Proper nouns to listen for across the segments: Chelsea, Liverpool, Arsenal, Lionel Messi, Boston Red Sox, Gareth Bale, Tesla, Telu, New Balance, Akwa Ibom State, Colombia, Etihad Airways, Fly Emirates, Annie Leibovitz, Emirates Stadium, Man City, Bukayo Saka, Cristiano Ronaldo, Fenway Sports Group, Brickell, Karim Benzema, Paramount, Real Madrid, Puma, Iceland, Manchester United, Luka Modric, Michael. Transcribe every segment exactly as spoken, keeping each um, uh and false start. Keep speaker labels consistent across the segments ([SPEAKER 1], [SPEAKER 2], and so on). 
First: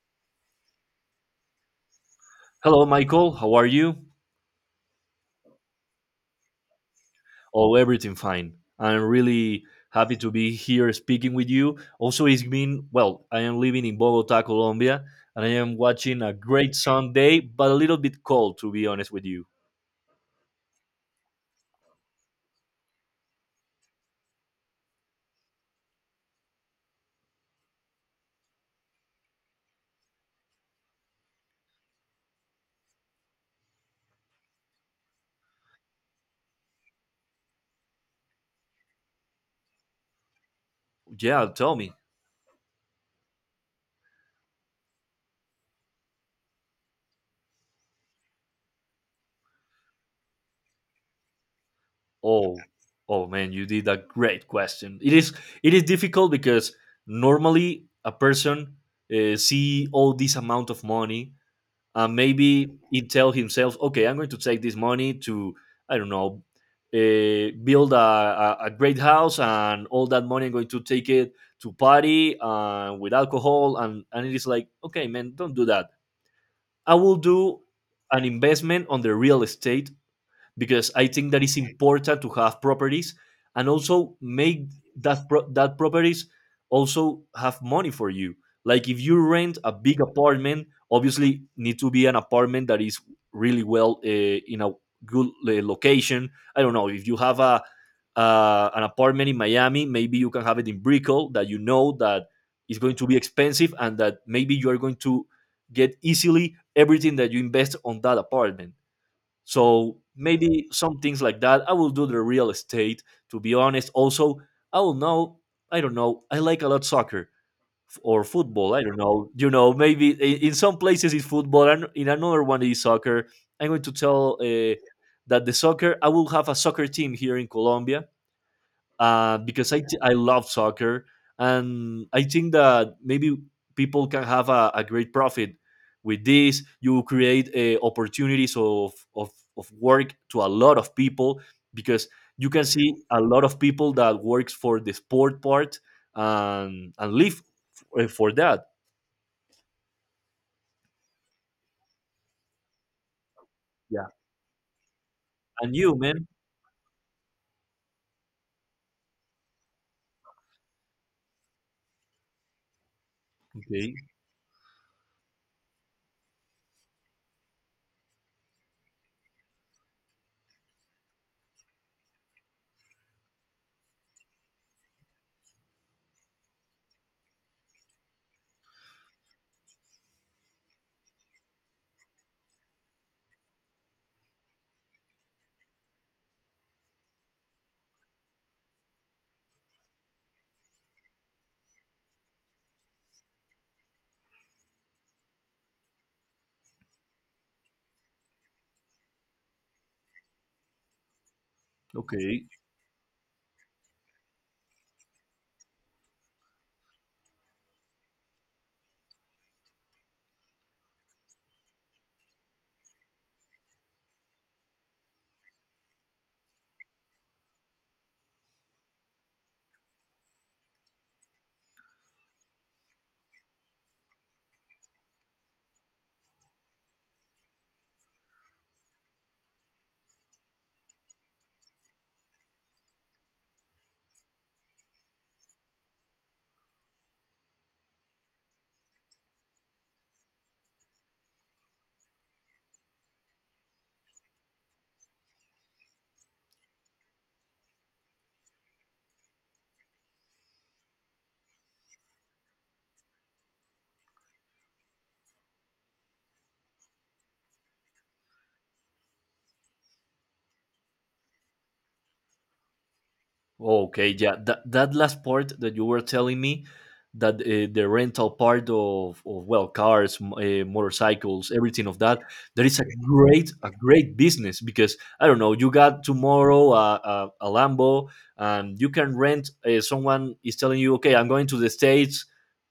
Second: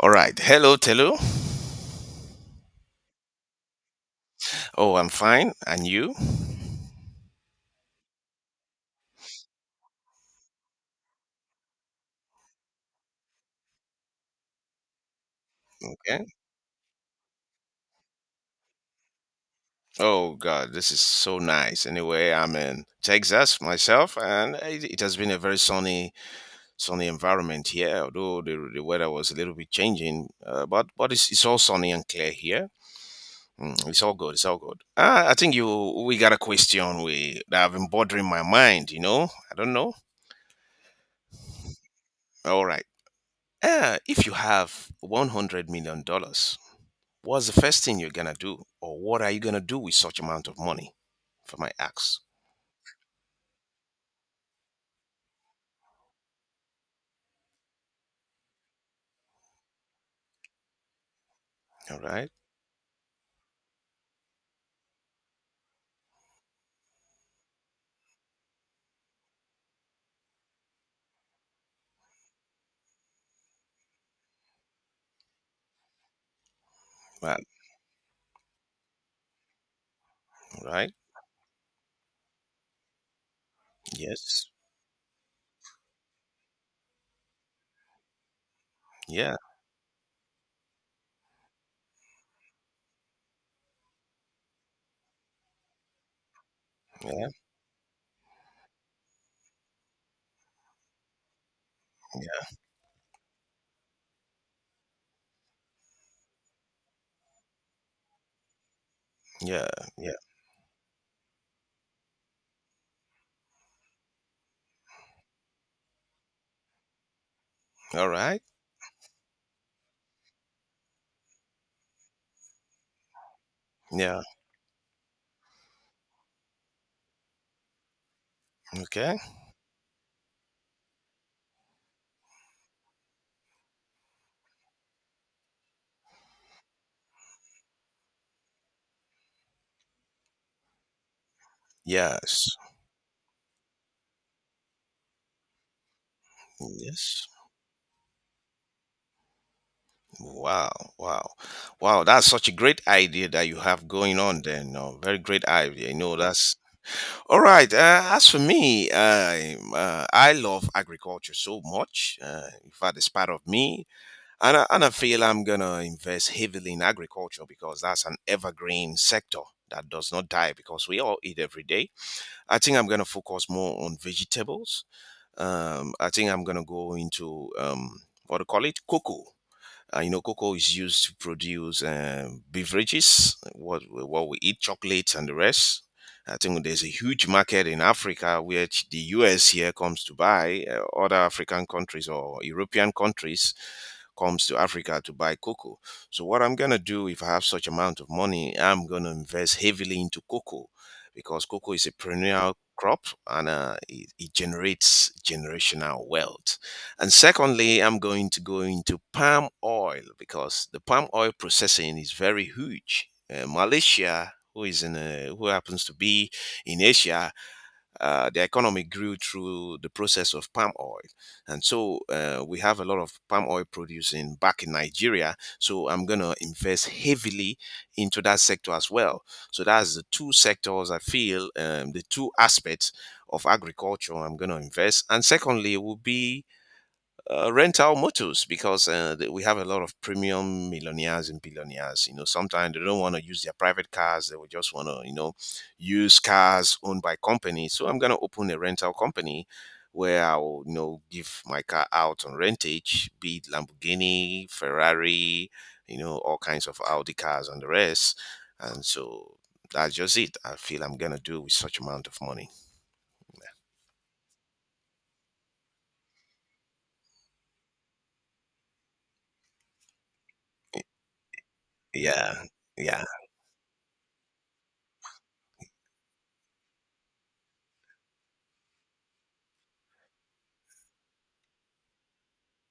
[SPEAKER 1] All right. Hello, Telu.
[SPEAKER 2] Hello, Michael. How are you?
[SPEAKER 1] Oh, I'm fine. And you?
[SPEAKER 2] Oh, everything fine. I'm really happy to be here speaking with you. Also, it's been, well, I am living in Bogota, Colombia, and I am watching
[SPEAKER 1] Okay.
[SPEAKER 2] a great sun day, but a little bit cold, to be honest with you.
[SPEAKER 1] Oh, God, this is so nice. Anyway, I'm in Texas myself, and it, it has been a very sunny, sunny environment here. Although the, the weather was a little bit changing, uh, but but it's, it's all sunny and clear here. Mm, it's all good. It's all good. Uh, I think you we got a question we that have been bothering my mind. You know, I don't know.
[SPEAKER 2] Yeah, tell me.
[SPEAKER 1] All right. Uh, if you have one hundred million dollars, what's the first thing you're gonna do, or what are you gonna do with such amount of money? For my axe?
[SPEAKER 2] Oh, oh man, you did a great question. It is, it is difficult because normally a person uh, see all this amount of money
[SPEAKER 1] All
[SPEAKER 2] and
[SPEAKER 1] right.
[SPEAKER 2] maybe he tell himself, okay, I'm going to take this money to I don't know, uh, build a, a, a great house, and all that money I'm going to take it to party uh, with alcohol, and and it is like, okay, man, don't do that. I will
[SPEAKER 1] Right.
[SPEAKER 2] do an investment on the real estate because
[SPEAKER 1] Right.
[SPEAKER 2] I think that it's important to have properties and also
[SPEAKER 1] Yes.
[SPEAKER 2] make that pro- that properties also have money for you. Like if you
[SPEAKER 1] Yeah.
[SPEAKER 2] rent a big apartment, obviously need to be an apartment that is really well uh, in a good uh, location. I don't know if you
[SPEAKER 1] Yeah.
[SPEAKER 2] have a uh, an apartment in Miami, maybe you can have it in Brickell that you know that
[SPEAKER 1] Yeah.
[SPEAKER 2] is going to be expensive and that maybe you are going to get easily everything that you invest on that apartment
[SPEAKER 1] Yeah.
[SPEAKER 2] so
[SPEAKER 1] Yeah.
[SPEAKER 2] maybe some things like that. I will do the real estate, to be honest. Also, I will know, I don't know, I like a lot soccer f-
[SPEAKER 1] All
[SPEAKER 2] or
[SPEAKER 1] right.
[SPEAKER 2] football. I don't know. You know, maybe i- in some places it's football and in another one it's soccer. I'm going to
[SPEAKER 1] Yeah.
[SPEAKER 2] tell uh, that the soccer, I will have a soccer team here in Colombia
[SPEAKER 1] Okay.
[SPEAKER 2] uh, because I t- I love soccer and I think that maybe people can have a, a great profit with this. You create uh, opportunities of, of of work to a lot of people because
[SPEAKER 1] Yes.
[SPEAKER 2] you can see a lot of people that works for the sport part and and
[SPEAKER 1] Yes.
[SPEAKER 2] live f- uh, for that.
[SPEAKER 1] Wow. Wow. Wow. That's such a great idea that you have
[SPEAKER 2] Yeah,
[SPEAKER 1] going on there. No, very great
[SPEAKER 2] and
[SPEAKER 1] idea. You
[SPEAKER 2] you,
[SPEAKER 1] know,
[SPEAKER 2] man.
[SPEAKER 1] that's all right. Uh, as for me, I, uh, I love agriculture so much. Uh, in fact, it's part of me.
[SPEAKER 2] Okay,
[SPEAKER 1] And I, and I feel I'm going to invest heavily in agriculture because that's an evergreen sector that does not die because we all eat every day. I think I'm going to focus more on vegetables. Um, I think I'm going to go into um, what do you call it? Cocoa. Uh, you know, cocoa is used to produce um, beverages, what we- what we eat, chocolates and the rest. I think there's a huge market in Africa, which the U S here comes to buy. Uh, other African countries or European countries comes to Africa to buy cocoa. So what I'm gonna do if I have such amount of money, I'm gonna invest heavily into cocoa because cocoa is a
[SPEAKER 2] okay.
[SPEAKER 1] perennial crop and uh, it, it generates generational wealth. And secondly, I'm going to go into palm oil because the palm oil processing is very huge. Uh, Malaysia, who is in uh who happens to be in Asia, uh, the economy grew through the process of palm oil, and so uh, we have a lot of palm oil producing back in Nigeria. So I'm gonna invest heavily into that sector as well. So that's the two sectors I feel um, the two aspects of agriculture I'm gonna invest, and secondly will be uh, rent out motos because uh, th- we have a lot of premium millionaires and billionaires. You know, sometimes they don't want to use their private cars; they would just want to, you know, use cars owned by companies. So I'm gonna open a rental company where I will, you know, give my car out on rentage, be it Lamborghini, Ferrari, you know, all kinds of Audi cars and the rest. And so that's just it. I feel I'm gonna do with such amount of money.
[SPEAKER 2] Oh, Okay, yeah, that that last part that you were telling me, that uh, the rental part of, of well, cars, m- uh, motorcycles, everything of that,
[SPEAKER 1] Yeah,
[SPEAKER 2] that is a
[SPEAKER 1] yeah,
[SPEAKER 2] great a great business because I don't know, you got tomorrow a, a, a Lambo, and you can rent. Uh, someone is telling you, okay, I'm going to the States,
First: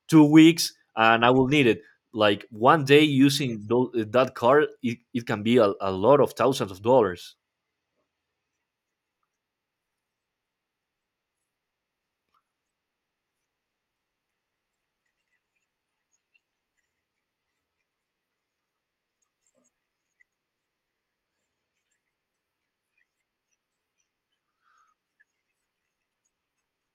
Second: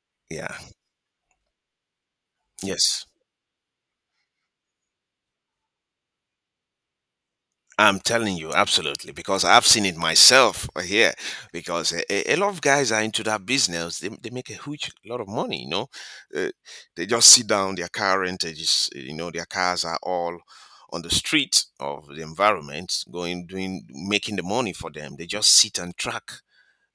[SPEAKER 2] two
[SPEAKER 1] yeah.
[SPEAKER 2] weeks, and I will need it. Like one day
[SPEAKER 1] Yes.
[SPEAKER 2] using tho- eh, that car, it, it can be a, a lot of thousands of dollars.
[SPEAKER 1] I'm telling you, absolutely, because I've seen it myself here. Because a, a a lot of guys are into that business. They, they make a huge lot of money, you know. Uh, they just sit down, their car rentages, you know, their cars are all on the street of the environment, going, doing, making the money for them. They just sit and track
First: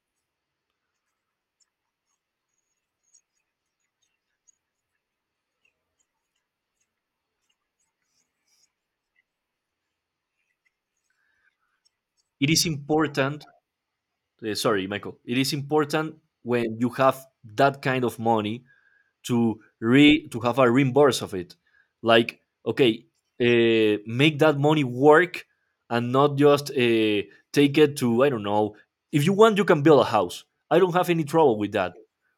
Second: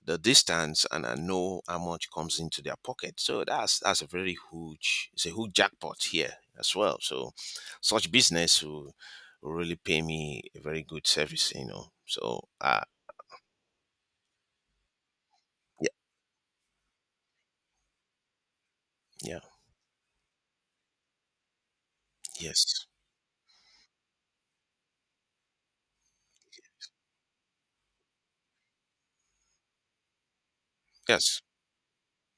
[SPEAKER 1] the distance and I know how much comes into their pocket. So that's that's a very huge it's a huge jackpot here as well. So such business will, will really pay me a very good service, you know. So
[SPEAKER 2] It is
[SPEAKER 1] uh,
[SPEAKER 2] important uh, sorry, Michael, it is
[SPEAKER 1] yeah,
[SPEAKER 2] important when you have that kind of money
[SPEAKER 1] yeah,
[SPEAKER 2] to re to have a reimburse of it. Like,
[SPEAKER 1] yes.
[SPEAKER 2] okay, uh, make that money work and not just uh, take it to I don't know. If you want, you can build a house. I don't have any
[SPEAKER 1] Yes.
[SPEAKER 2] trouble with that.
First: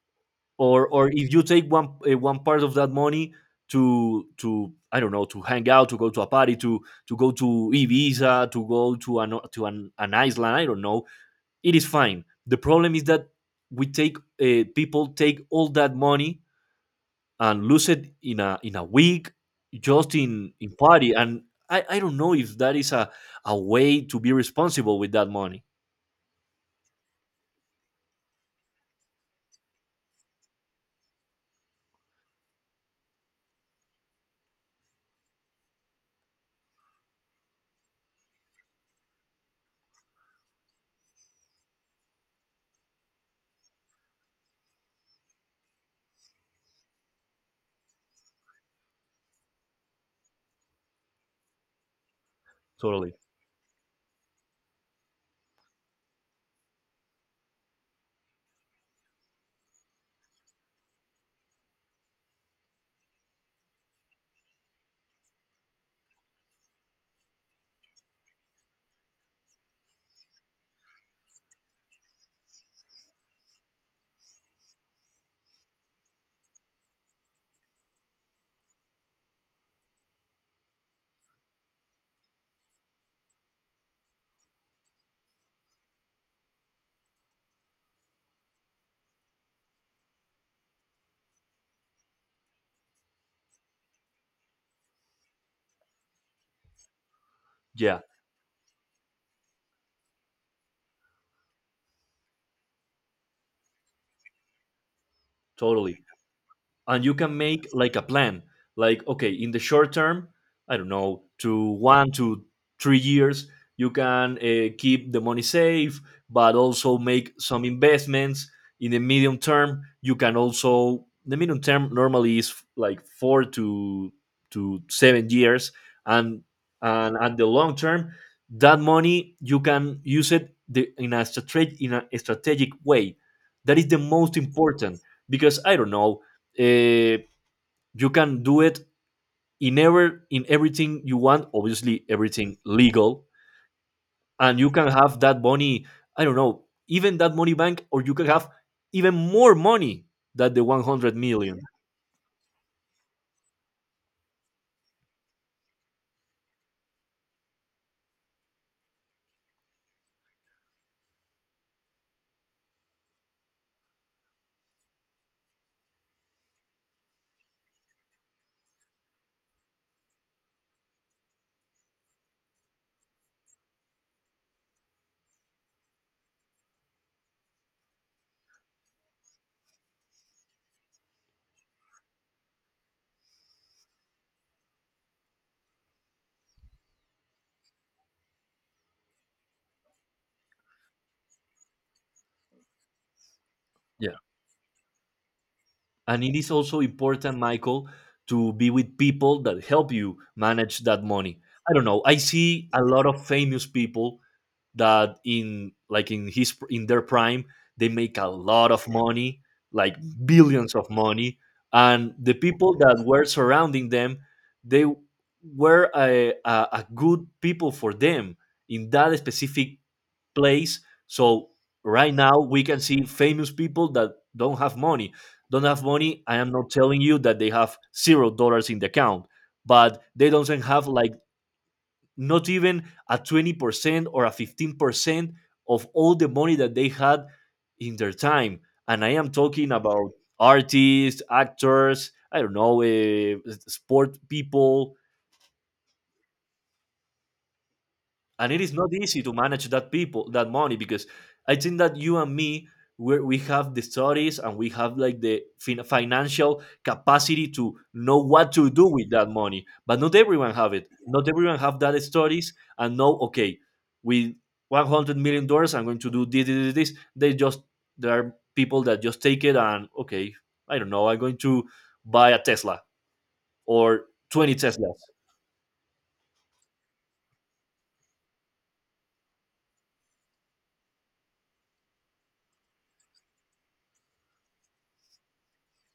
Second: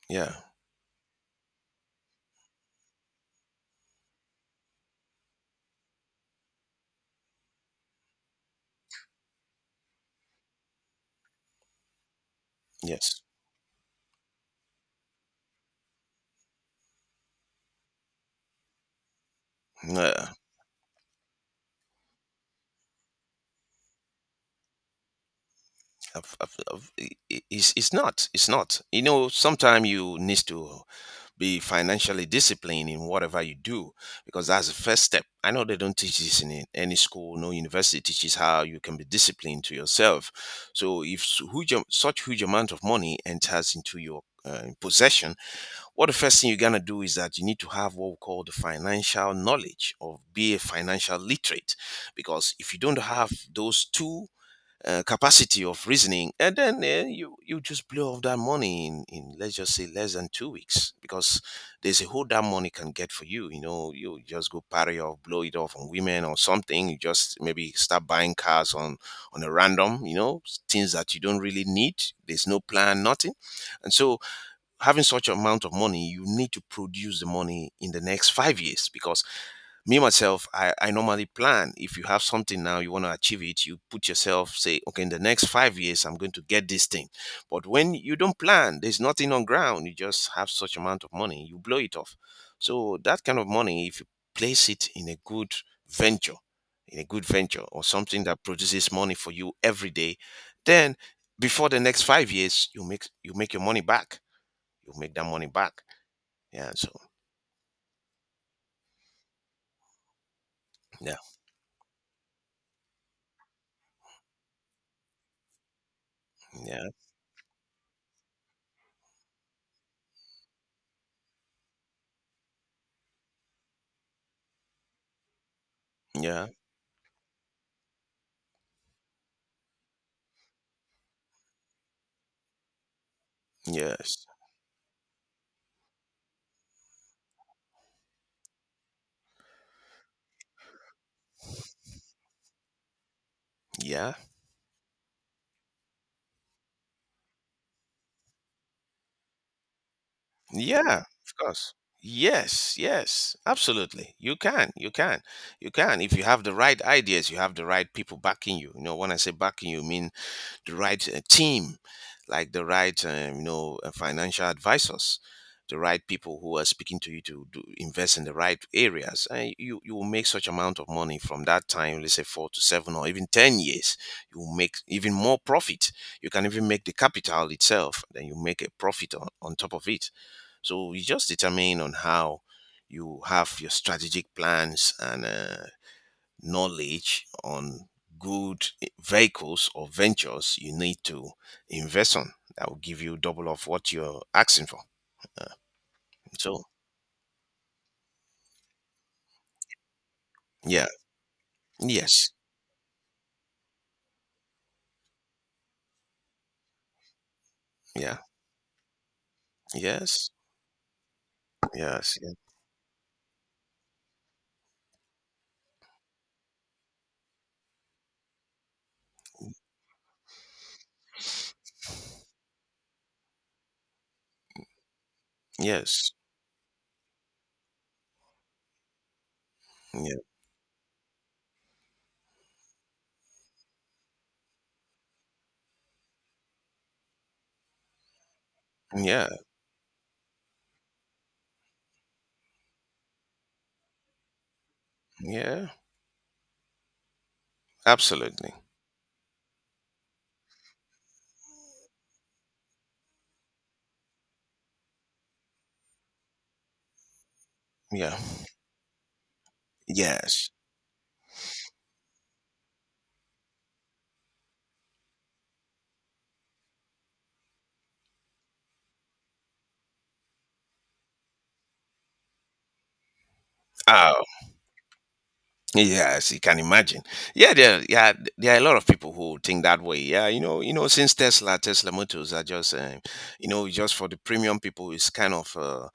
[SPEAKER 1] Yeah,
[SPEAKER 2] Or or if you take one uh, one part of that money to to I don't know to hang out, to go to a party, to to go to Ibiza, to go to an to an, an Iceland. I don't know it is fine. The problem is
[SPEAKER 1] yes.
[SPEAKER 2] that we take uh, people take all that money and lose it in a in a week just
[SPEAKER 1] Uh,
[SPEAKER 2] in in party and I, I don't know if that is a, a way to be responsible with that money.
[SPEAKER 1] I've, I've, I've, I- I- it's, it's not. It's not. You know, sometimes you need to be financially disciplined in whatever you do because that's the first step. I know they don't teach this in a- any school. No university teaches how you can be disciplined to yourself. So if s- huge, am- such huge amount of money enters into your uh, possession, what the first thing you're going to do is that you need to have what we call the financial knowledge, or be a financial literate, because if you don't
[SPEAKER 2] Totally.
[SPEAKER 1] have those two uh, capacity of reasoning, and then uh, you you just blow off that money in, in let's just say less than two weeks, because there's a whole that money can get for you. You know, you just go party off, blow it off on women or something. You just maybe start buying cars on on a random. You know, s- things that you don't really need. There's no plan, nothing, and so having such amount of money, you need to produce the money in the next five years. Because me myself, I, I normally plan. If you have something now you want to achieve it, you put yourself, say okay, in the next five years I'm going to get this thing. But when you don't plan, there's nothing on ground, you just have such amount of money, you blow it off. So that kind of money, if you place it in a good venture, in a good venture, or
[SPEAKER 2] Yeah,
[SPEAKER 1] something that produces money for you every day, then before the next five years you make, you make your money back, you make that money back.
[SPEAKER 2] totally.
[SPEAKER 1] Yeah, so
[SPEAKER 2] And you can make like a plan like okay in the short term, I don't
[SPEAKER 1] yeah,
[SPEAKER 2] know, to one to three years you can uh, keep the money safe but
[SPEAKER 1] yeah,
[SPEAKER 2] also make some investments in the medium term. You can also, the medium term normally is like four to to seven years, and
[SPEAKER 1] yeah,
[SPEAKER 2] and at the long term that money you can use it the, in a strate- in a strategic way, that is the
[SPEAKER 1] yes,
[SPEAKER 2] most important. Because I don't know, uh, you can do it in ever in everything you want, obviously everything legal,
[SPEAKER 1] yeah.
[SPEAKER 2] and you can have that money, I don't know, even that money bank, or you can have even more money than the
[SPEAKER 1] Yeah,
[SPEAKER 2] one hundred
[SPEAKER 1] of
[SPEAKER 2] million.
[SPEAKER 1] course. Yes, yes, absolutely. You can, you can, you can. If you have the right ideas, you have the right people backing you. You know, when I say backing you, I mean the right uh, team, like the right, um, you know, uh, financial advisors, the right people who are speaking to you to do, invest in the right areas. And you, you will make such amount of money from that time, let's say four to seven or even ten years. You will make even more profit. You can even make the capital itself, then you make a profit on, on top of it, so you just determine on how you have your strategic plans and uh, knowledge on good vehicles or ventures you need to invest on. That will give you double of what you're asking for.
[SPEAKER 2] And it is
[SPEAKER 1] So
[SPEAKER 2] also important, Michael, to be with people that help you manage
[SPEAKER 1] yeah,
[SPEAKER 2] that money. I don't know, I
[SPEAKER 1] yes,
[SPEAKER 2] see a lot of famous people that in like in his in their prime they
[SPEAKER 1] yeah,
[SPEAKER 2] make a lot of money, like
[SPEAKER 1] yes,
[SPEAKER 2] billions of money, and
[SPEAKER 1] yes, yeah,
[SPEAKER 2] the people that were surrounding them they were a, a, a good people for them in that specific place. So right now we can see famous people that don't have money. Don't have
[SPEAKER 1] yes,
[SPEAKER 2] money. I am not telling you that they have zero dollars in the account, but
[SPEAKER 1] yeah,
[SPEAKER 2] they don't even have like, not even a twenty percent or a fifteen percent of all the money that they had in their time. And I
[SPEAKER 1] yeah,
[SPEAKER 2] am talking about artists, actors, I don't know, uh, sport people,
[SPEAKER 1] yeah,
[SPEAKER 2] and
[SPEAKER 1] absolutely,
[SPEAKER 2] it is not easy to manage that people that money because I think that you and me, we we have the studies and we have like the fin- financial capacity to
[SPEAKER 1] yeah,
[SPEAKER 2] know what to do with that money, but not
[SPEAKER 1] yes.
[SPEAKER 2] everyone have it, not everyone have that studies and know, okay, with one hundred million dollars I'm going to do this, this, this, this. They just, there are people that just take it and okay, I don't know, I'm going to buy a tesla or
[SPEAKER 1] Ah,
[SPEAKER 2] twenty teslas.
[SPEAKER 1] yes, you can imagine. Yeah, there, yeah, there are a lot of people who think that way. Yeah, you know, you know, since Tesla, Tesla motors are just, um, you know, just for the premium people, it's kind of uh,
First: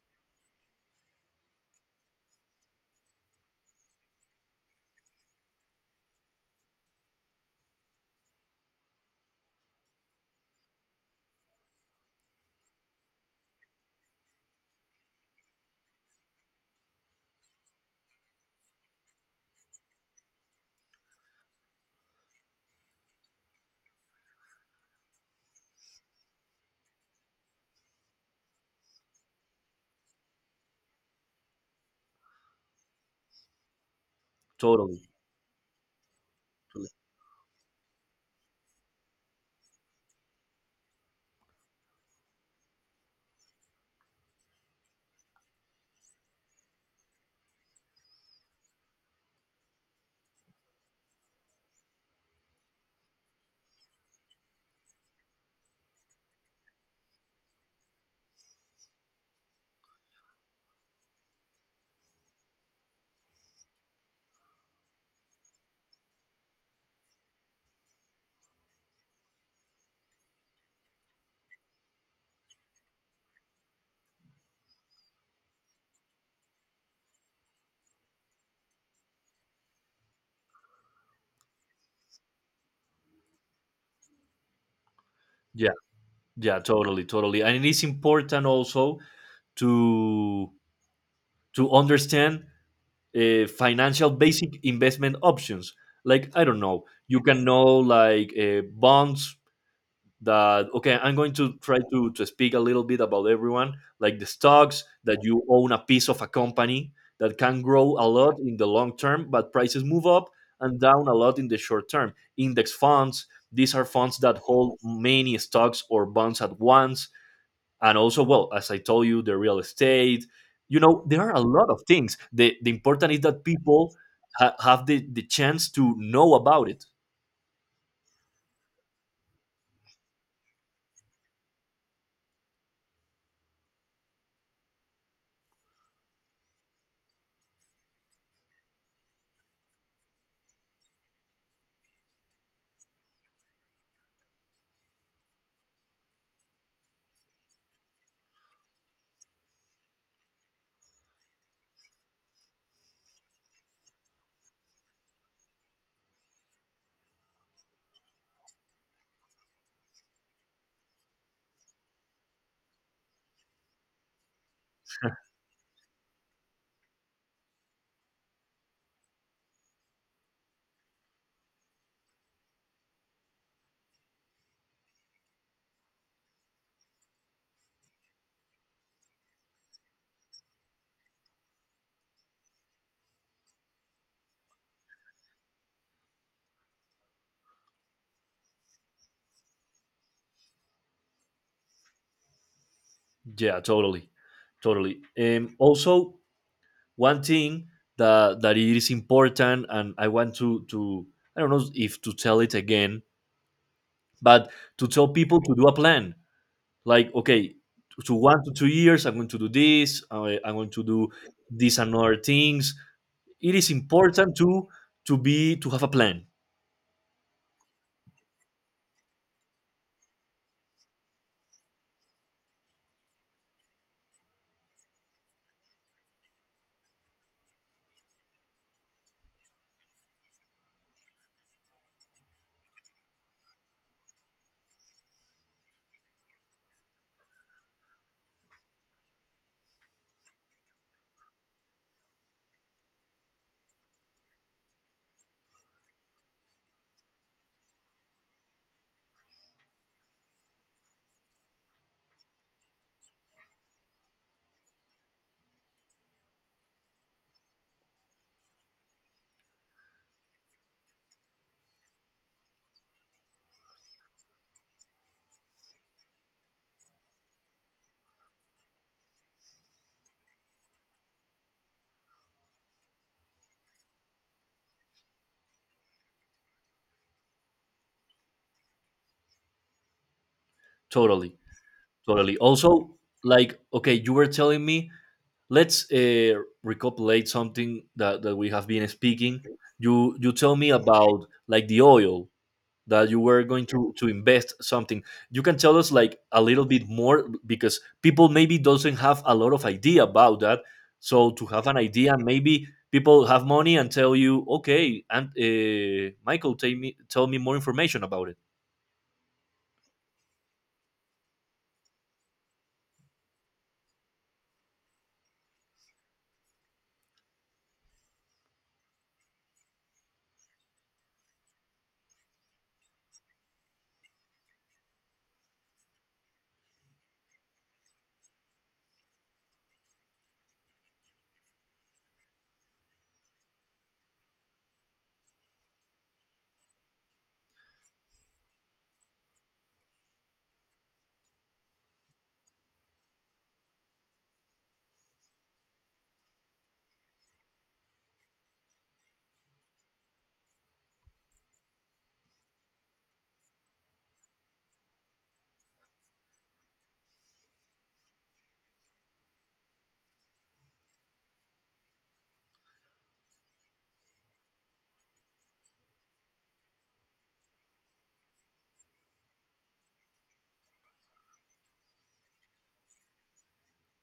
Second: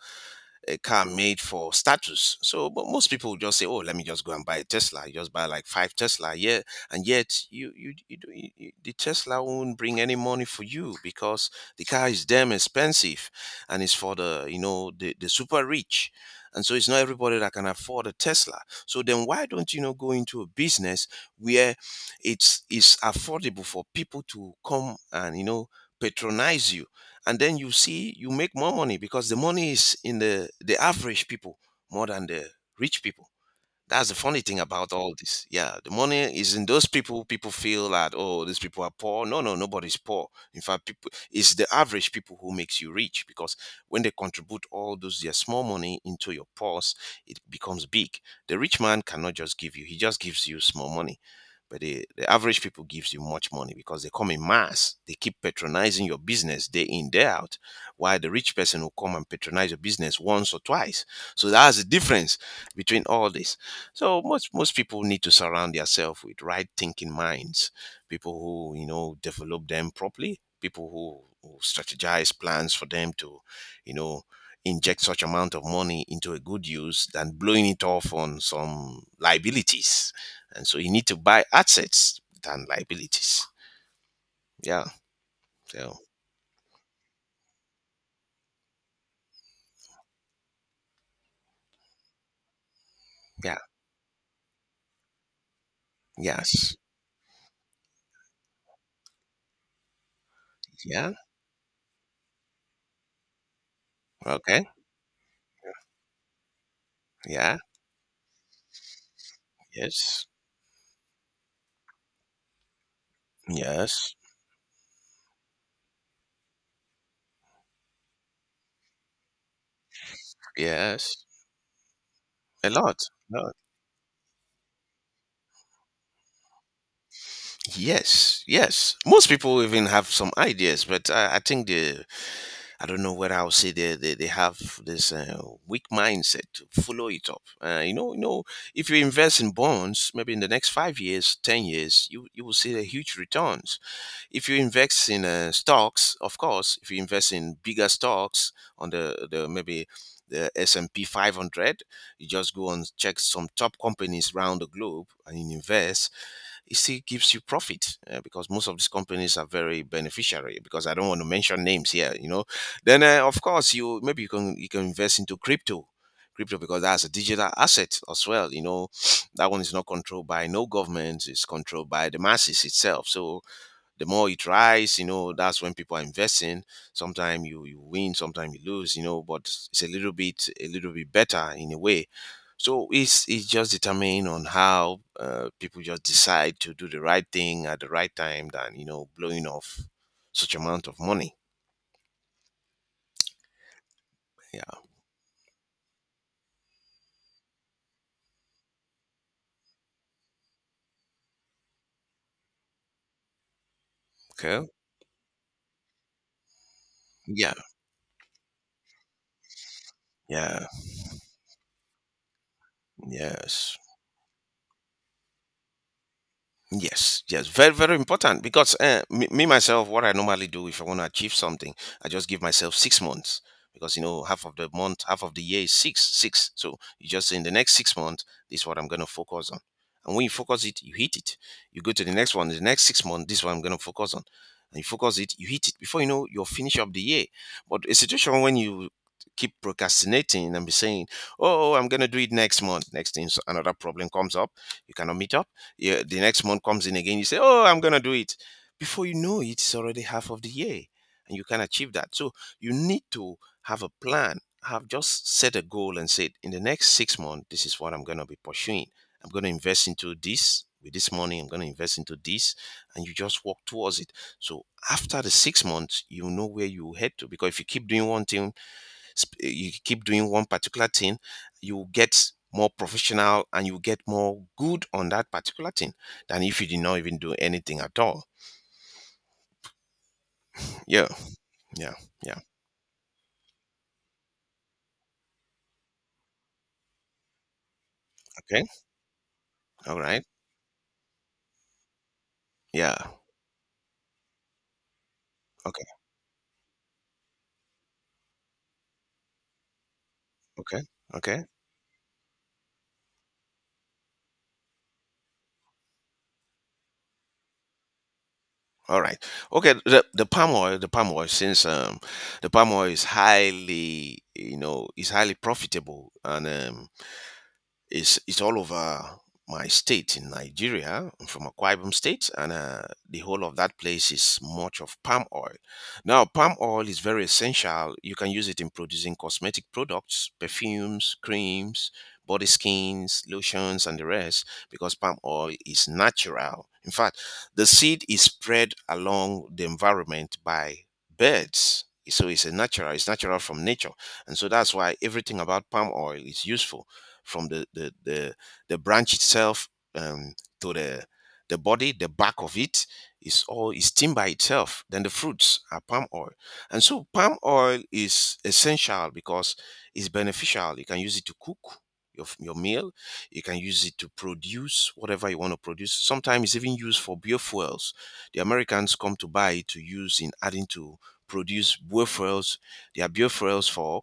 [SPEAKER 1] a car made for status. So, but most people would just say, "Oh, let me just go and buy a Tesla." You just buy like five Tesla, yeah, and yet you you, you, do- you you- the Tesla won't bring any money for you because the car is damn expensive, and it's for the, you know, the the super rich. And so it's not everybody that can afford a Tesla. So then why don't you know go into a business where it's it's affordable for people to come and, you know, patronize you, and then you see you make more money, because the money is in the the average people, more than the rich people. That's the funny thing about
[SPEAKER 2] Totally.
[SPEAKER 1] all this. Yeah, the money is in those people. People feel that, oh, these people are poor. No, no, nobody's poor. In fact, people, it's the average people who makes you rich, because when they contribute all those their small money into your purse, it becomes big. The rich man cannot just give you; he just gives you small money. But the, the average people gives you much money because they come in mass. They keep patronizing your business day in day out, while the rich person will come and patronize your business once or twice. So that's the difference between all this. So most most people need to surround themselves with right thinking minds, people who, you know, develop them properly, people who, who strategize plans for them to, you know, inject such amount of money into a good use than blowing it off on some liabilities. And so you need to buy assets than liabilities. Yeah.
[SPEAKER 2] Yeah.
[SPEAKER 1] So
[SPEAKER 2] Yeah, totally, totally. And it is important also to to understand uh,
[SPEAKER 1] yeah.
[SPEAKER 2] financial basic investment options. Like I don't
[SPEAKER 1] Yes.
[SPEAKER 2] know, you can know like uh, bonds, that okay,
[SPEAKER 1] Yeah.
[SPEAKER 2] I'm going to try to to speak a little bit about everyone, like the
[SPEAKER 1] Okay.
[SPEAKER 2] stocks, that you own a piece of a company that
[SPEAKER 1] Yeah.
[SPEAKER 2] can grow a lot in the long term, but prices move
[SPEAKER 1] Yes.
[SPEAKER 2] up and down a lot in the short term. Index funds, these are
[SPEAKER 1] Yes.
[SPEAKER 2] funds that hold many stocks or bonds at once, and also, well, as I told you, the real estate. You know
[SPEAKER 1] Yes.
[SPEAKER 2] there are a lot of things. the
[SPEAKER 1] A
[SPEAKER 2] the
[SPEAKER 1] lot.
[SPEAKER 2] important is that people ha- have the, the chance to know about it.
[SPEAKER 1] Yes, yes. Most people even have some ideas, but I, I think the I don't know whether I'll say they they, they have this uh, weak mindset to follow it up. Uh, you know, you know, if you invest in bonds, maybe in the next five years, ten years, you you will see the huge returns. If you invest in uh, stocks, of course, if you invest in bigger stocks on the the maybe the S and P five hundred. You just go and check some top companies around the globe and invest. It still gives you profit uh, because most of these companies are very beneficiary because I don't want to mention names here you know Then uh, of course you maybe you can you can invest into crypto crypto because that's a digital asset as well you know That one is not controlled by no government. It's controlled by the masses itself. So the more it rise, you know, that's when people are investing. Sometimes you, you win, sometimes you lose, you know, but it's a little bit a little bit better in a way. So it's it's just determined on how uh, people just decide to do the right thing at the right time than you know blowing off such amount of money.
[SPEAKER 2] Yeah, totally,
[SPEAKER 1] Yeah.
[SPEAKER 2] totally. Um, also, one thing that that it is important and I want to to I don't know if to tell it again but
[SPEAKER 1] Okay.
[SPEAKER 2] to tell people to do a plan, like
[SPEAKER 1] Yeah.
[SPEAKER 2] okay, to one to two years I'm going to do this, I, I'm
[SPEAKER 1] Yeah.
[SPEAKER 2] going to do these and other things. It is
[SPEAKER 1] Yes.
[SPEAKER 2] important to to be to have a plan.
[SPEAKER 1] Yes, yes, very, very important because uh, me, me myself, what I normally do if I want to achieve something, I just give myself six months because you know half of the month, half of the year is six, six. So you just say, in the next six months, this is what I'm going to focus on. And when you focus it, you hit it. You go to the next one, the next six months, this is what I'm going to focus on. And you focus it, you hit it. Before you know, you'll finish up the year. But a situation when you keep procrastinating and be saying, "Oh, I'm going to do it next month," next thing, so another problem comes up, you cannot meet up, yeah, the next month comes in again, you say, "Oh, I'm gonna do it." Before you know it, it's already half of the year, and you can achieve that. So you need to have a plan. Have just set a goal and said, "In the next six months, this is what I'm gonna be pursuing. I'm gonna invest into this." With this money, I'm going to invest into this, and you just walk towards it. So after the six months, you know where you head to. Because if you keep doing one thing sp- you keep doing one particular thing, you will get more professional and you will get more good on that particular thing than if you did not even do anything at all. Yeah.
[SPEAKER 2] Totally,
[SPEAKER 1] Yeah.
[SPEAKER 2] totally
[SPEAKER 1] Yeah.
[SPEAKER 2] also. Like okay, you were telling me, let's uh, recopulate something that, that we
[SPEAKER 1] Okay.
[SPEAKER 2] have been speaking.
[SPEAKER 1] All
[SPEAKER 2] you
[SPEAKER 1] right.
[SPEAKER 2] you tell me about like the oil
[SPEAKER 1] Yeah.
[SPEAKER 2] that you were going to to invest something. You can tell
[SPEAKER 1] Okay.
[SPEAKER 2] us like a little bit more because people maybe doesn't have a lot of idea about that,
[SPEAKER 1] Okay.
[SPEAKER 2] so
[SPEAKER 1] Okay.
[SPEAKER 2] to have an idea maybe people have money and tell you, okay, and uh, Michael, tell me, tell me more information about it.
[SPEAKER 1] All right. Okay, the, the palm oil the palm oil since um the palm oil is highly you know is highly profitable, and um It's it's all over my state in Nigeria. I'm from Akwa Ibom State, and uh, the whole of that place is much of palm oil. Now, palm oil is very essential. You can use it in producing cosmetic products, perfumes, creams, body skins, lotions, and the rest because palm oil is natural. In fact, the seed is spread along the environment by birds. So it's a natural, it's natural from nature. And so that's why everything about palm oil is useful from the the the, the branch itself, um, to the the body, the back of it is all is steamed by itself. Then the fruits are palm oil, and so palm oil is essential because it's beneficial. You can use it to cook your your meal. You can use it to produce whatever you want to produce. Sometimes it's even used for biofuels. The Americans come to buy it to use in adding to produce biofuels. There are biofuels for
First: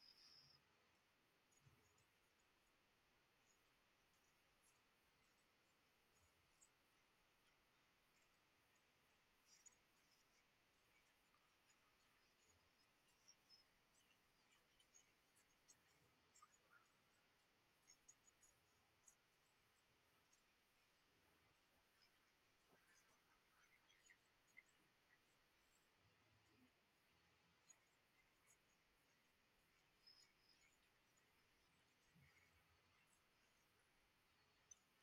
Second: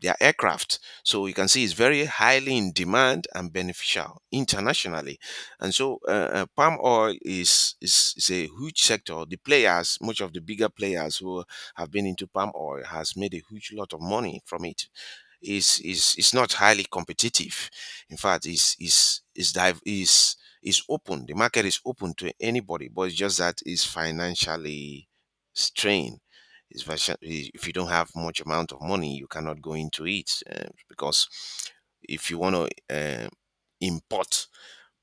[SPEAKER 1] their aircraft. So you can see it's very highly in demand and beneficial internationally. And so uh, uh, palm oil is, is is a huge sector. The players, much of the bigger players who have been into palm oil, has made a huge lot of money from it. Is is is not highly competitive. In fact, is is is dive is is open. The market is open to anybody, but it's just that it's financially strained. It's version- if you don't have much amount of money, you cannot go into it uh, because if you want to uh, import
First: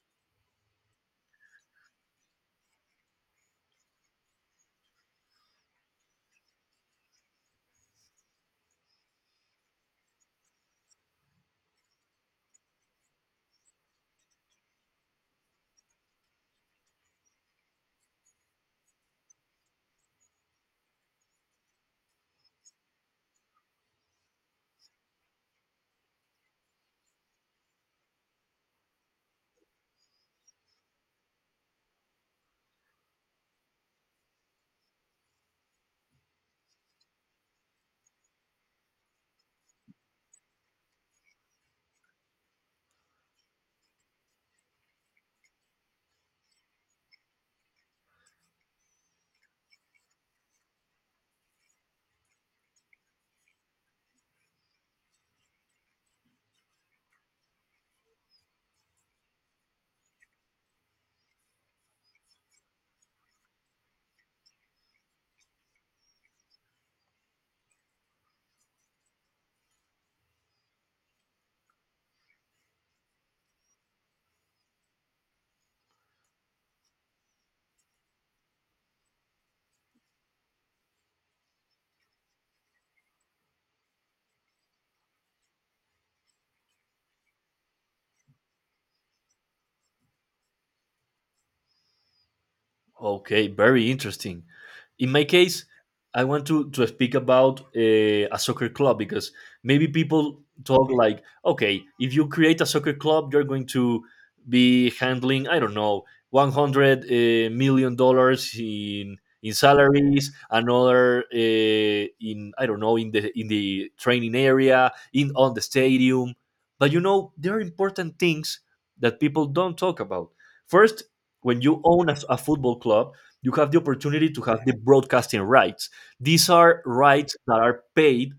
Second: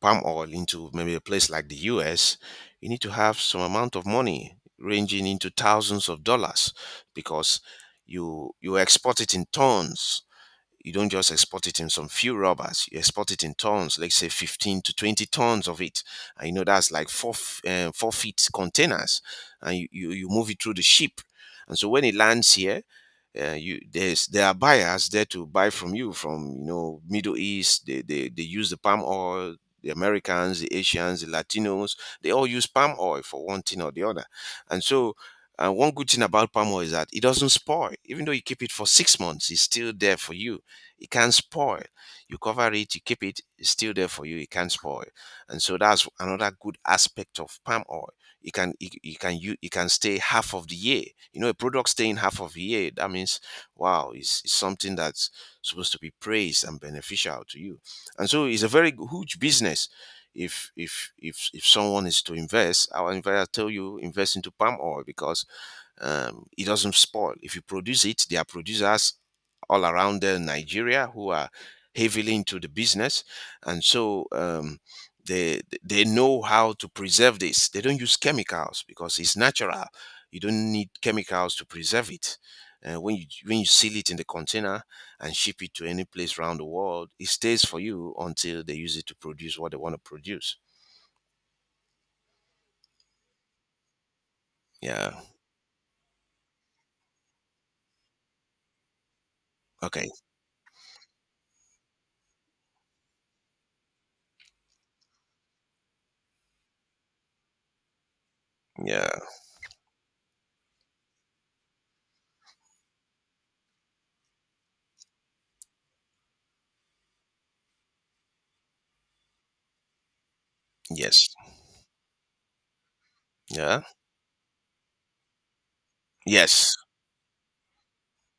[SPEAKER 1] palm oil into maybe a place like the U S, you need to have some amount of money ranging into thousands of dollars because you you export it in tons. You don't just export it in some few rubbers. You export it in tons, let's say fifteen to twenty tons of it. And you know, that's like four, f- eh, four feet containers. And you, you, you move it through the ship. And so when it lands here, uh, you there's there are buyers there to buy from you, from, you know Middle East. They, they they use the palm oil. The Americans, the Asians, the Latinos, they all use palm oil for one thing or the other. And so uh, one good thing about palm oil is that it doesn't spoil. Even though you keep it for six months, it's still there for you. It can't spoil. You cover it, you keep it, it's still there for you. It can't spoil, and so that's another good aspect of palm oil. It can it, it can you it can stay half of the year. You know, a product staying half of the year. That means, wow, it's, it's something that's supposed to be praised and beneficial to you. And so it's a very huge business. If if if if someone is to invest, our advisor tell you invest into palm oil because um, it doesn't spoil. If you produce it, there are producers all around uh, Nigeria who are heavily into the business. And so um, they they know how to preserve this. They don't use chemicals because it's natural. You don't need chemicals to preserve it. Uh, when you when you seal it in the container and ship it to any place around the world, it stays for you until they use it to produce what they want to produce.
[SPEAKER 2] Okay, very interesting. In
[SPEAKER 1] Yeah.
[SPEAKER 2] my case, I want to to speak about uh, a soccer club because maybe
[SPEAKER 1] Okay.
[SPEAKER 2] people talk like, okay, if you create a soccer club, you're going to be handling, I don't know, one hundred eh, million dollars
[SPEAKER 1] Yeah.
[SPEAKER 2] in in salaries, another uh, in I don't know in the in the training area, in on the stadium. But you know, there are important things that people don't talk about. First,
[SPEAKER 1] Yes.
[SPEAKER 2] when you own a, a football club, you have the
[SPEAKER 1] Yeah.
[SPEAKER 2] opportunity to have the broadcasting rights. These
[SPEAKER 1] Yes.
[SPEAKER 2] are rights that are paid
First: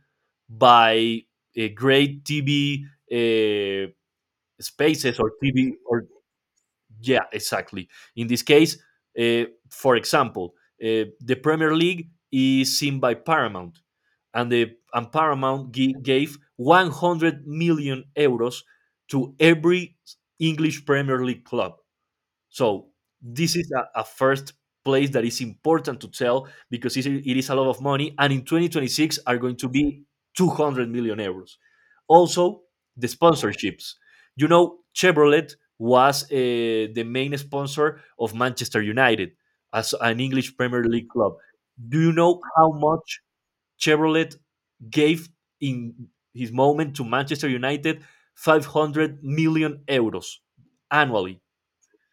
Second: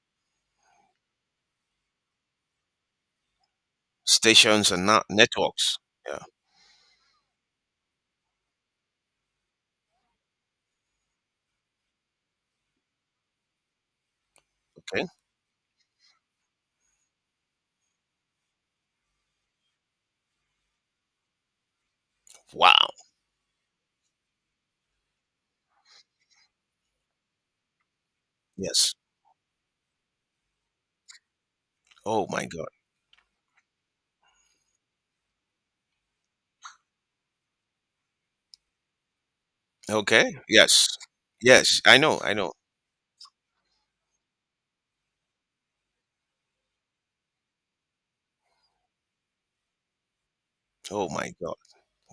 [SPEAKER 2] by uh, great T V uh,
[SPEAKER 1] Stations and not
[SPEAKER 2] spaces or T V
[SPEAKER 1] networks.
[SPEAKER 2] or
[SPEAKER 1] Yeah.
[SPEAKER 2] yeah, exactly. In this case, uh, for example, uh, the Premier League is seen by Paramount, and the
[SPEAKER 1] Okay.
[SPEAKER 2] and Paramount gi- gave one hundred million euros to every English Premier League club.
[SPEAKER 1] Wow.
[SPEAKER 2] So this is a, a first place that is important to tell because it it is a lot of money, and in
[SPEAKER 1] Yes.
[SPEAKER 2] twenty twenty-six are going to be two hundred million euros.
[SPEAKER 1] Oh my
[SPEAKER 2] Also,
[SPEAKER 1] God.
[SPEAKER 2] the sponsorships. You know, Chevrolet was uh, the main sponsor of Manchester United as an
[SPEAKER 1] Okay.
[SPEAKER 2] English Premier
[SPEAKER 1] Yes.
[SPEAKER 2] League club.
[SPEAKER 1] Yes. I
[SPEAKER 2] Do you
[SPEAKER 1] know. I
[SPEAKER 2] know
[SPEAKER 1] know.
[SPEAKER 2] how much Chevrolet gave in his moment to Manchester United? five hundred million euros
[SPEAKER 1] Oh my
[SPEAKER 2] annually.
[SPEAKER 1] God.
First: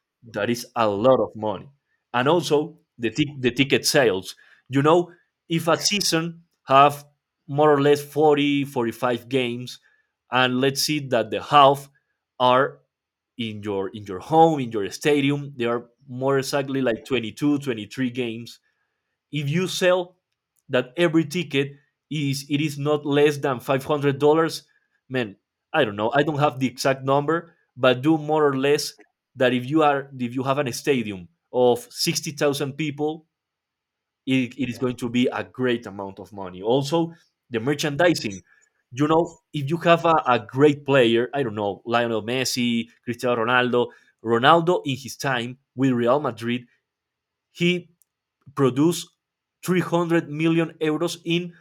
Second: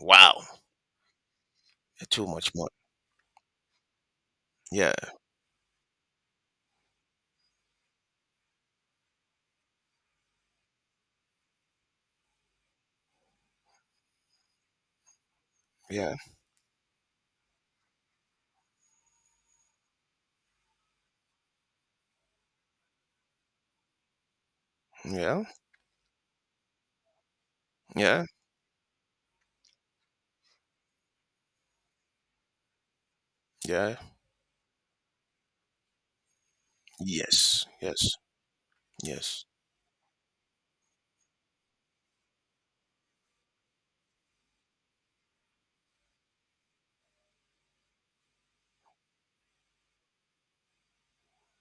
[SPEAKER 1] Wow.
[SPEAKER 2] That is a lot of money.
[SPEAKER 1] Too
[SPEAKER 2] And
[SPEAKER 1] much money.
[SPEAKER 2] also the tic- the ticket sales. You
[SPEAKER 1] Yeah.
[SPEAKER 2] know, if a season have more or less forty, forty five games, and let's see that the half are in your in your home, in your stadium, they are
[SPEAKER 1] Yeah.
[SPEAKER 2] more exactly like twenty two, twenty three games. If you sell that every ticket is, it is not less than five hundred dollars, man,
[SPEAKER 1] Yeah.
[SPEAKER 2] I don't know. I don't have the exact number, but do
[SPEAKER 1] Yeah.
[SPEAKER 2] more or less that if you are, if you have an stadium of sixty thousand people,
[SPEAKER 1] Yeah.
[SPEAKER 2] it, it is going to be a great amount of money. Also, the
[SPEAKER 1] Yes. Yes.
[SPEAKER 2] merchandising. You know,
[SPEAKER 1] Yes.
[SPEAKER 2] if you have a, a great player, I don't know, Lionel Messi, Cristiano Ronaldo, Ronaldo in his time with Real Madrid, he produced three hundred million euros in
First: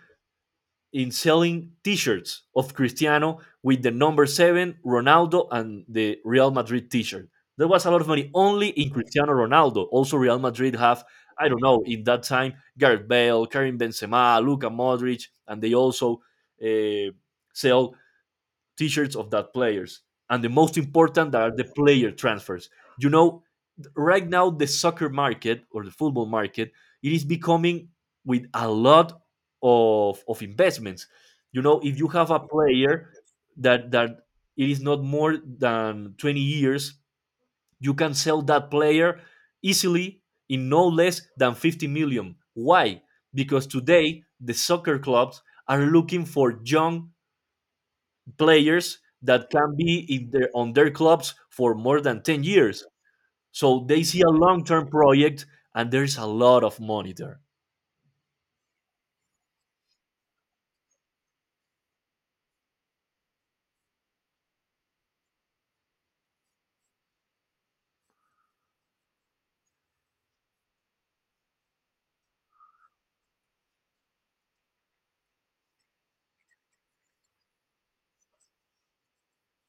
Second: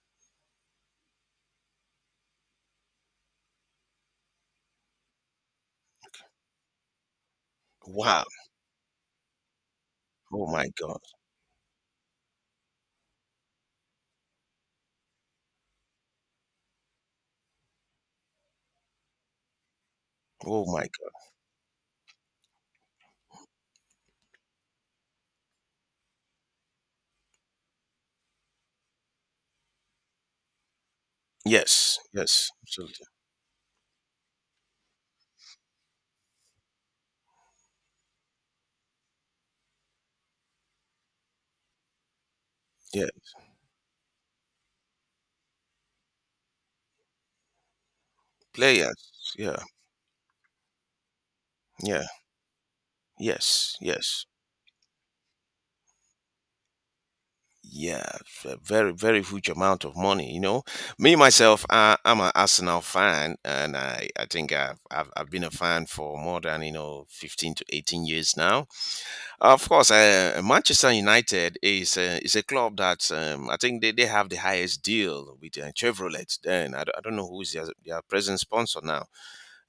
[SPEAKER 2] in selling t-shirts of Cristiano with the number seven Ronaldo and the Real Madrid t-shirt. There was a lot of
[SPEAKER 1] Wow.
[SPEAKER 2] money only in Cristiano Ronaldo. Also Real
[SPEAKER 1] Oh my
[SPEAKER 2] Madrid
[SPEAKER 1] God.
[SPEAKER 2] have, I don't know in that time, Gareth Bale, Karim Benzema, Luka Modric, and they also uh, sell t-shirts of that players. And the
[SPEAKER 1] Oh
[SPEAKER 2] most
[SPEAKER 1] my God.
[SPEAKER 2] important are the player transfers. You know, right now the soccer market or the football market, it is becoming with a lot of of investments. You know,
[SPEAKER 1] Yes.
[SPEAKER 2] if you have a
[SPEAKER 1] Yes. Absolutely.
[SPEAKER 2] player that that it is not more than twenty years, you can sell that player easily in no less than fifty million. Why?
[SPEAKER 1] Yeah.
[SPEAKER 2] Because today the soccer clubs are looking for young players
[SPEAKER 1] Players.
[SPEAKER 2] that
[SPEAKER 1] Yeah.
[SPEAKER 2] can be in their, on their clubs for more
[SPEAKER 1] Yeah.
[SPEAKER 2] than ten years,
[SPEAKER 1] Yes.
[SPEAKER 2] so they see
[SPEAKER 1] Yes.
[SPEAKER 2] a long term project and there's a lot of money there.
[SPEAKER 1] Yeah, a very, very huge amount of money. You know, me myself, I, I'm an Arsenal fan, and I, I think I've, I've I've been a fan for more than you know fifteen to eighteen years now. Of course, uh, Manchester United is a, is a club that, um, I think they, they have the highest deal with uh, Chevrolet. Then I, don't- I don't know who is their, their present sponsor now.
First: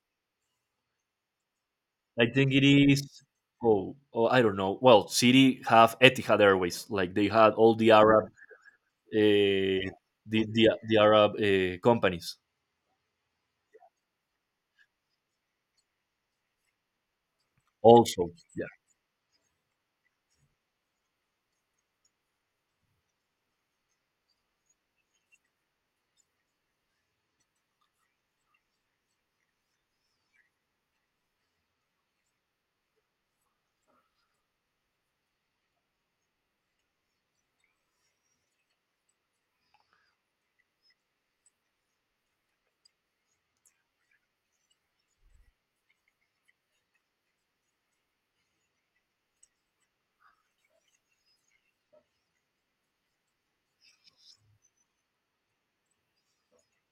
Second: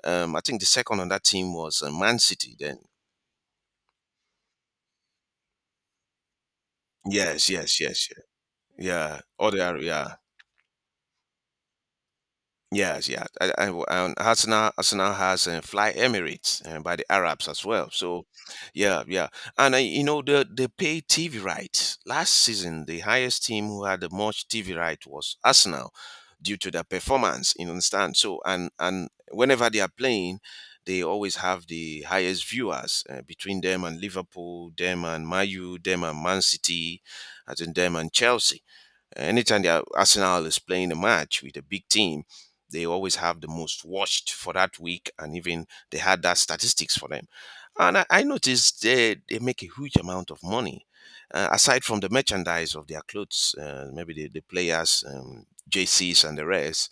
[SPEAKER 1] Um, I think the second on that team was uh, Man
[SPEAKER 2] I think
[SPEAKER 1] City.
[SPEAKER 2] it
[SPEAKER 1] Then
[SPEAKER 2] is. Oh, oh, I don't know. Well, City have Etihad Airways, like they
[SPEAKER 1] yes,
[SPEAKER 2] had all
[SPEAKER 1] yes,
[SPEAKER 2] the
[SPEAKER 1] yes, yeah,
[SPEAKER 2] Arab, uh,
[SPEAKER 1] yeah. Or they are,
[SPEAKER 2] the
[SPEAKER 1] yeah.
[SPEAKER 2] the, the Arab uh, companies
[SPEAKER 1] Yes, yeah. I, I, um, Arsenal, Arsenal has uh, Fly Emirates uh, by the Arabs as well. So,
[SPEAKER 2] also. Yeah,
[SPEAKER 1] yeah, yeah. And, uh, you know, the, they pay T V rights. Last season, the highest team who had the most T V right was Arsenal due to their performance, you understand? So, and, and whenever they are playing, they always have the highest viewers, uh, between them and Liverpool, them and Mayu, them and Man City, I think them and Chelsea. Anytime their Arsenal is playing a match with a big team, they always have the most watched for that week, and even they had that statistics for them. And I, I noticed they, they make a huge amount of money. Uh, aside from the merchandise of their clothes, uh, maybe the, the players, um, J Cs, and the rest,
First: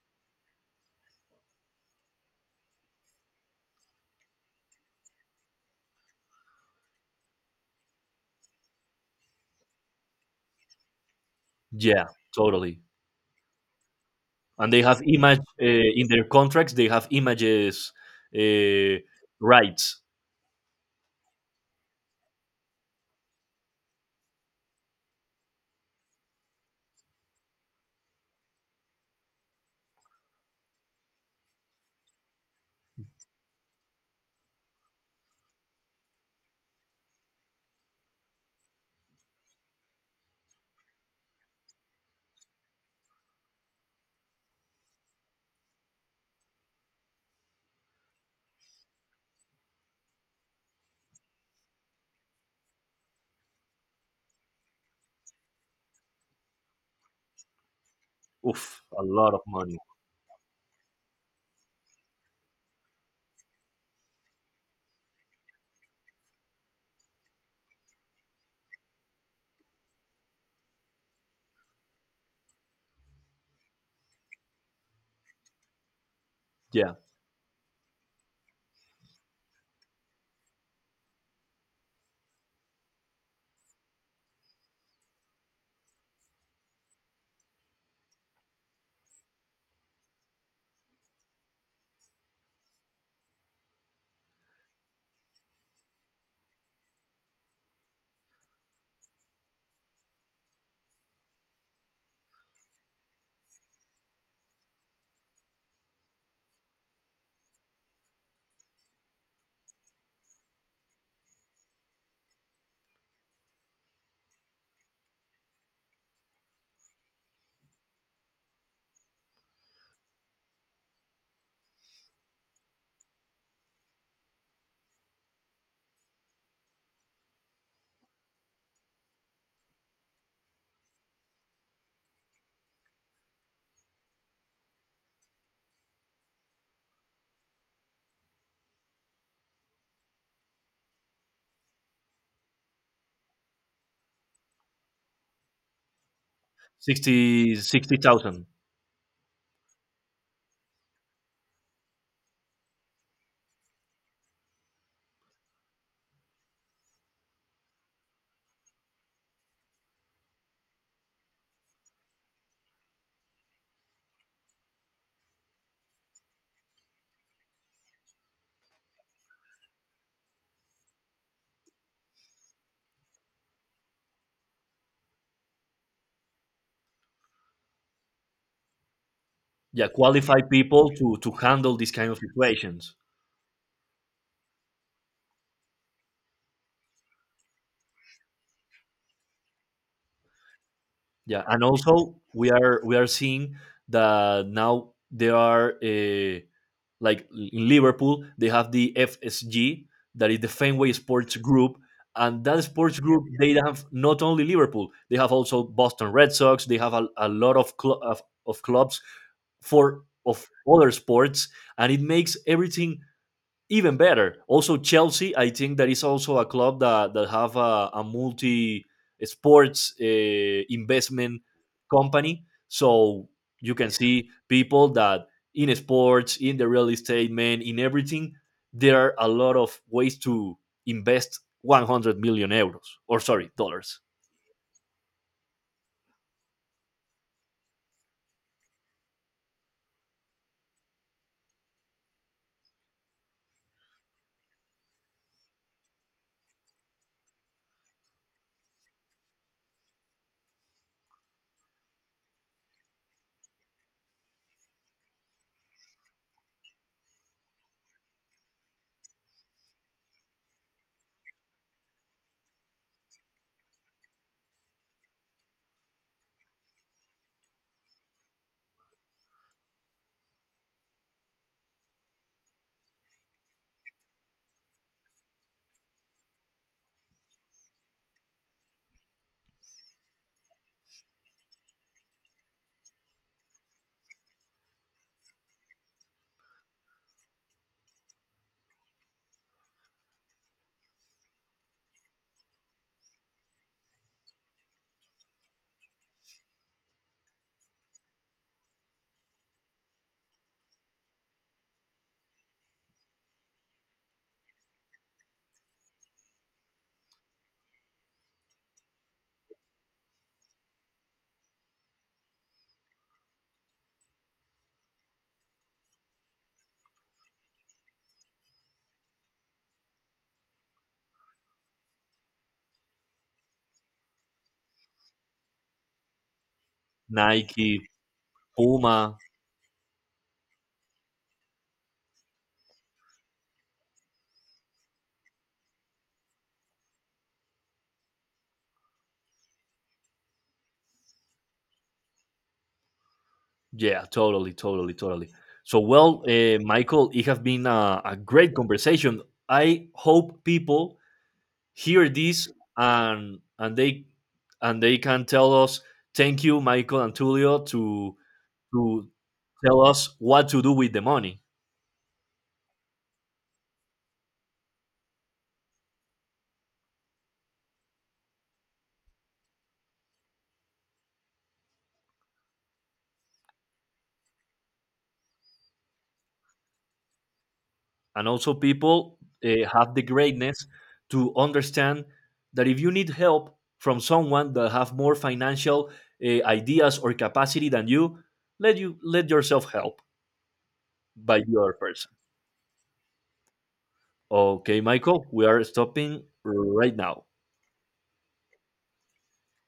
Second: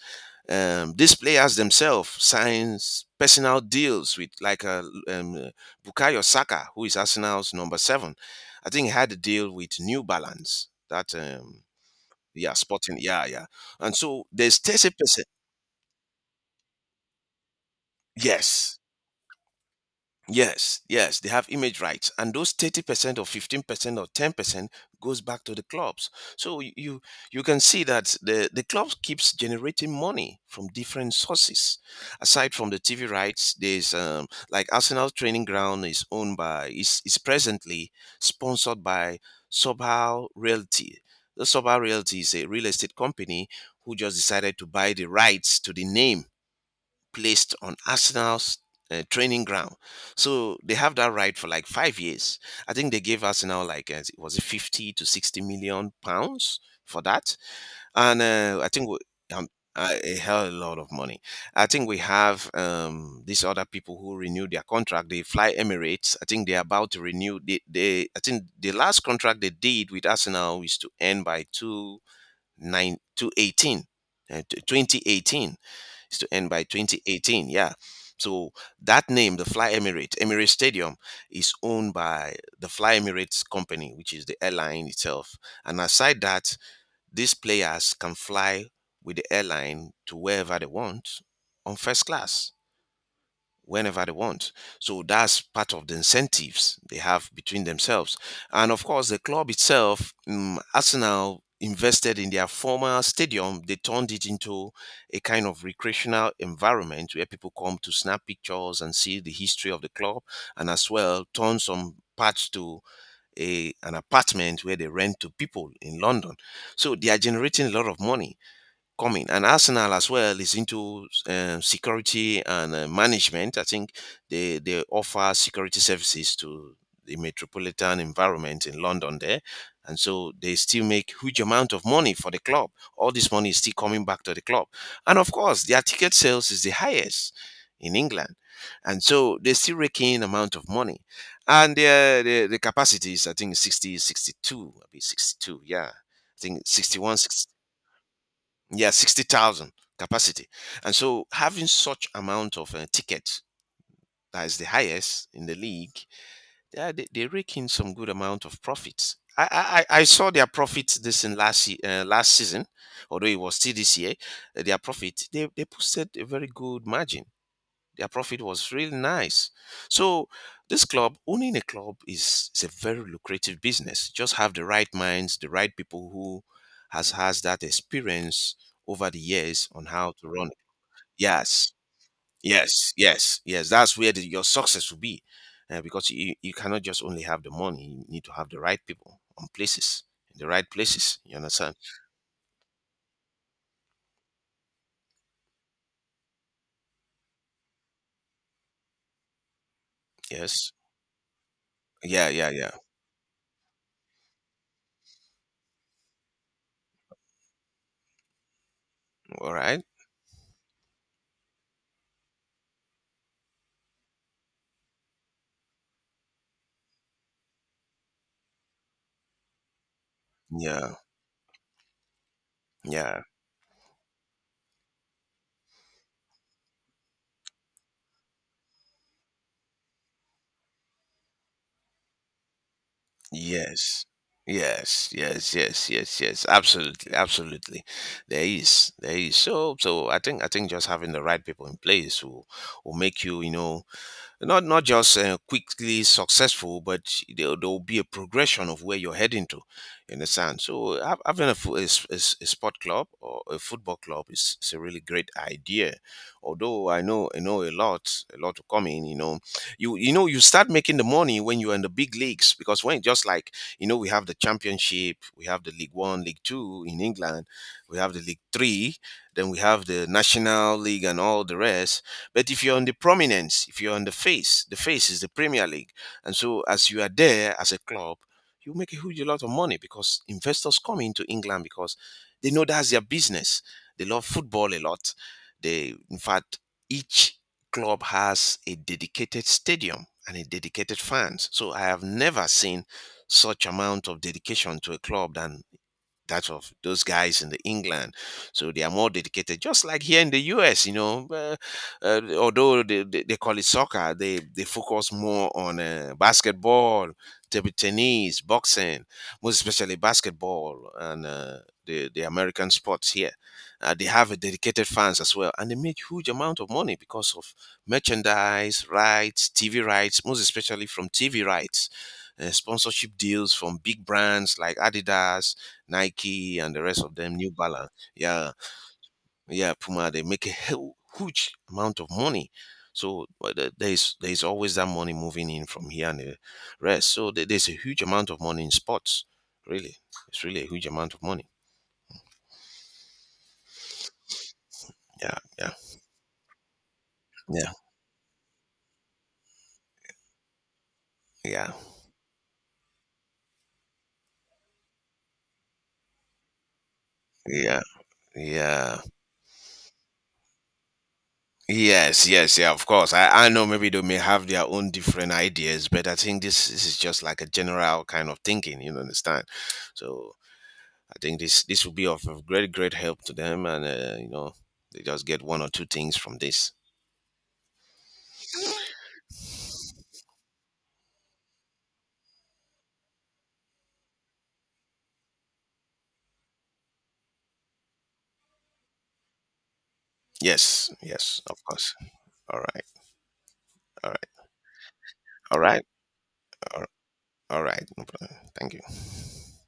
[SPEAKER 1] um, these players themselves sign personal deals with like a, um, Bukayo Saka, who is Arsenal's number seven. I think he had a deal with New Balance, that um,
[SPEAKER 2] yeah,
[SPEAKER 1] yeah,
[SPEAKER 2] totally.
[SPEAKER 1] sporting. Yeah, yeah. And so there's
[SPEAKER 2] And they have
[SPEAKER 1] thirty percent.
[SPEAKER 2] image uh, in their contracts. They have images
[SPEAKER 1] Yes.
[SPEAKER 2] uh, rights.
[SPEAKER 1] Yes, yes, they have image rights, and those thirty percent or fifteen percent or ten percent goes back to the clubs. So y- you you can see that the the club keeps generating money from different sources. Aside from the T V rights, there's um, like Arsenal training ground is owned by is is presently sponsored by Sobhal Realty. The Sobhal Realty is a real estate company who just decided to buy the rights to the name placed on Arsenal's uh, training ground. So they have that right for like five years. I think they gave Arsenal like, uh, was it fifty to sixty million pounds for that? And uh, I
[SPEAKER 2] Oof,
[SPEAKER 1] think we,
[SPEAKER 2] a lot of
[SPEAKER 1] um,
[SPEAKER 2] money.
[SPEAKER 1] uh, a hell of a lot of money. I think we have um, these other people who renew their contract. They fly Emirates. I think they're about to renew. They, they, I think the last contract they did with Arsenal is to end by two, nine, two eighteen, uh, twenty eighteen, is to end by
[SPEAKER 2] Yeah,
[SPEAKER 1] twenty eighteen. Yeah. So that name, the Fly Emirates, Emirates Stadium, is owned by the Fly Emirates company, which is the airline itself. And aside that, these players can fly with the airline to wherever they want on first class whenever they want. So that's part of the incentives they have between themselves. And of course, the club itself, um, Arsenal invested in their former stadium. They turned it into a kind of recreational environment where people come to snap pictures and see the history of the club, and as well turn some parts to a, an apartment where they rent to people in London. So they are generating a lot of money coming. And Arsenal as well is into um, security and uh, management. I think they they offer security services to the metropolitan environment in London there. And so they still make huge amount of money for the club. All this money is still coming back to the club. And of course, their ticket sales is the highest in England. And so they still rake in amount of money. And the, the, the capacity is, I think, sixty sixty two sixty-two, maybe sixty-two. Yeah. I think sixty-one,
[SPEAKER 2] sixty sixty thousand.
[SPEAKER 1] yeah sixty thousand capacity, and so having such amount of uh, tickets that is the highest in the league. Yeah, they, they rake in some good amount of profits. I i, I I saw their profit this in last se- uh, last season, although it was still this year. Uh, their profit, they, they posted a very good margin. Their profit was really nice. So this club, owning a club is, is a very lucrative business. Just have the right minds, the right people who has has that experience over the years on
[SPEAKER 2] Yeah,
[SPEAKER 1] how to run
[SPEAKER 2] qualified
[SPEAKER 1] it.
[SPEAKER 2] people to to
[SPEAKER 1] Yes,
[SPEAKER 2] handle these kind of
[SPEAKER 1] yes,
[SPEAKER 2] situations.
[SPEAKER 1] yes, yes. That's where the, your success will be. Uh, because you, you cannot just only have the money, you need to have the right people on places, in the right places. You
[SPEAKER 2] Yeah, and
[SPEAKER 1] understand?
[SPEAKER 2] also we are, we are seeing that now there are uh, like in Liverpool, they have the F S G, that is the
[SPEAKER 1] Yes.
[SPEAKER 2] Fenway Sports Group.
[SPEAKER 1] Yeah,
[SPEAKER 2] And
[SPEAKER 1] yeah,
[SPEAKER 2] that
[SPEAKER 1] yeah.
[SPEAKER 2] sports group, they have not only Liverpool, they have also Boston Red Sox, they have a, a lot of, cl- of, of clubs
[SPEAKER 1] All right.
[SPEAKER 2] for of other sports, and it makes everything even better. Also, Chelsea, I think that is also a club that, that have a, a multi sports uh,
[SPEAKER 1] Yeah,
[SPEAKER 2] investment company.
[SPEAKER 1] yeah.
[SPEAKER 2] So you can see people that in sports, in the real estate, man, in everything, there are a lot of ways to invest one hundred million euros or sorry, dollars.
[SPEAKER 1] Yes. Yes, yes, yes, yes, yes. Absolutely, absolutely. There is, there is. So, so I think, I think just having the right people in place will will make you, you know, not not just uh, quickly successful, but there there will be a progression of where you're heading to. You understand? So hav- having a, fo- a, s- a s- a sport club or a football club is, is a really great idea. Although I know I know a lot a lot to come in. You know, you you know you start making the money when you're in the big leagues, because when just like you know we have the championship, we have the League One, League Two in England, we have the League Three, then we have the National League and all the rest. But if you're on the prominence, if you're on the face, the face is the Premier League. And so as you are there as a club, you make a huge lot of money because investors come into England because they know that's their business. They love football a lot. They in fact each club has a dedicated stadium and a dedicated fans. So I have never seen such amount of dedication to a club than that of those guys in the England. So they are more dedicated, just like here in the U S, you know. Uh, uh, although they, they, they call it soccer, they, they focus more on uh, basketball, table tennis, boxing, most especially basketball and uh, the, the American sports here. Uh, they have a dedicated fans as well, and they make huge amount of money because of merchandise rights, T V rights, most especially from T V rights. Uh, sponsorship deals from big brands like Adidas, Nike and the rest of them, New
[SPEAKER 2] Nike,
[SPEAKER 1] Balance. Yeah,
[SPEAKER 2] Puma.
[SPEAKER 1] yeah, Puma. They make a hu- huge amount of money. So but the- there is there is always that money moving in from here and the rest. So there- there's a huge amount of money in sports. Really, it's really a huge amount of money.
[SPEAKER 2] Yeah, totally, totally, totally.
[SPEAKER 1] Yeah, yeah,
[SPEAKER 2] So, well, uh, Michael, it has been
[SPEAKER 1] yeah,
[SPEAKER 2] a, a great conversation. I hope people
[SPEAKER 1] yeah,
[SPEAKER 2] hear this and and they and they can tell us, thank you Michael and Tulio,
[SPEAKER 1] yeah,
[SPEAKER 2] to
[SPEAKER 1] yeah.
[SPEAKER 2] to tell us what to do with the money.
[SPEAKER 1] Yes, yes, yeah, of course. I, I know maybe they may have their own different ideas, but I think this, this is just like a general kind of thinking, you know, understand? So I think this this will be of, of great great help to them, and uh, you know they just get one or two things from this.
[SPEAKER 2] And also people uh, have the greatness to understand that if you need help from someone that have more financial uh, ideas or capacity than you, let you let yourself help
[SPEAKER 1] Yes, yes,
[SPEAKER 2] by the
[SPEAKER 1] of
[SPEAKER 2] other
[SPEAKER 1] course.
[SPEAKER 2] person.
[SPEAKER 1] All right, all right,
[SPEAKER 2] Okay Michael, we
[SPEAKER 1] all
[SPEAKER 2] are
[SPEAKER 1] right,
[SPEAKER 2] stopping
[SPEAKER 1] all
[SPEAKER 2] right now.
[SPEAKER 1] all right. No problem. Thank you.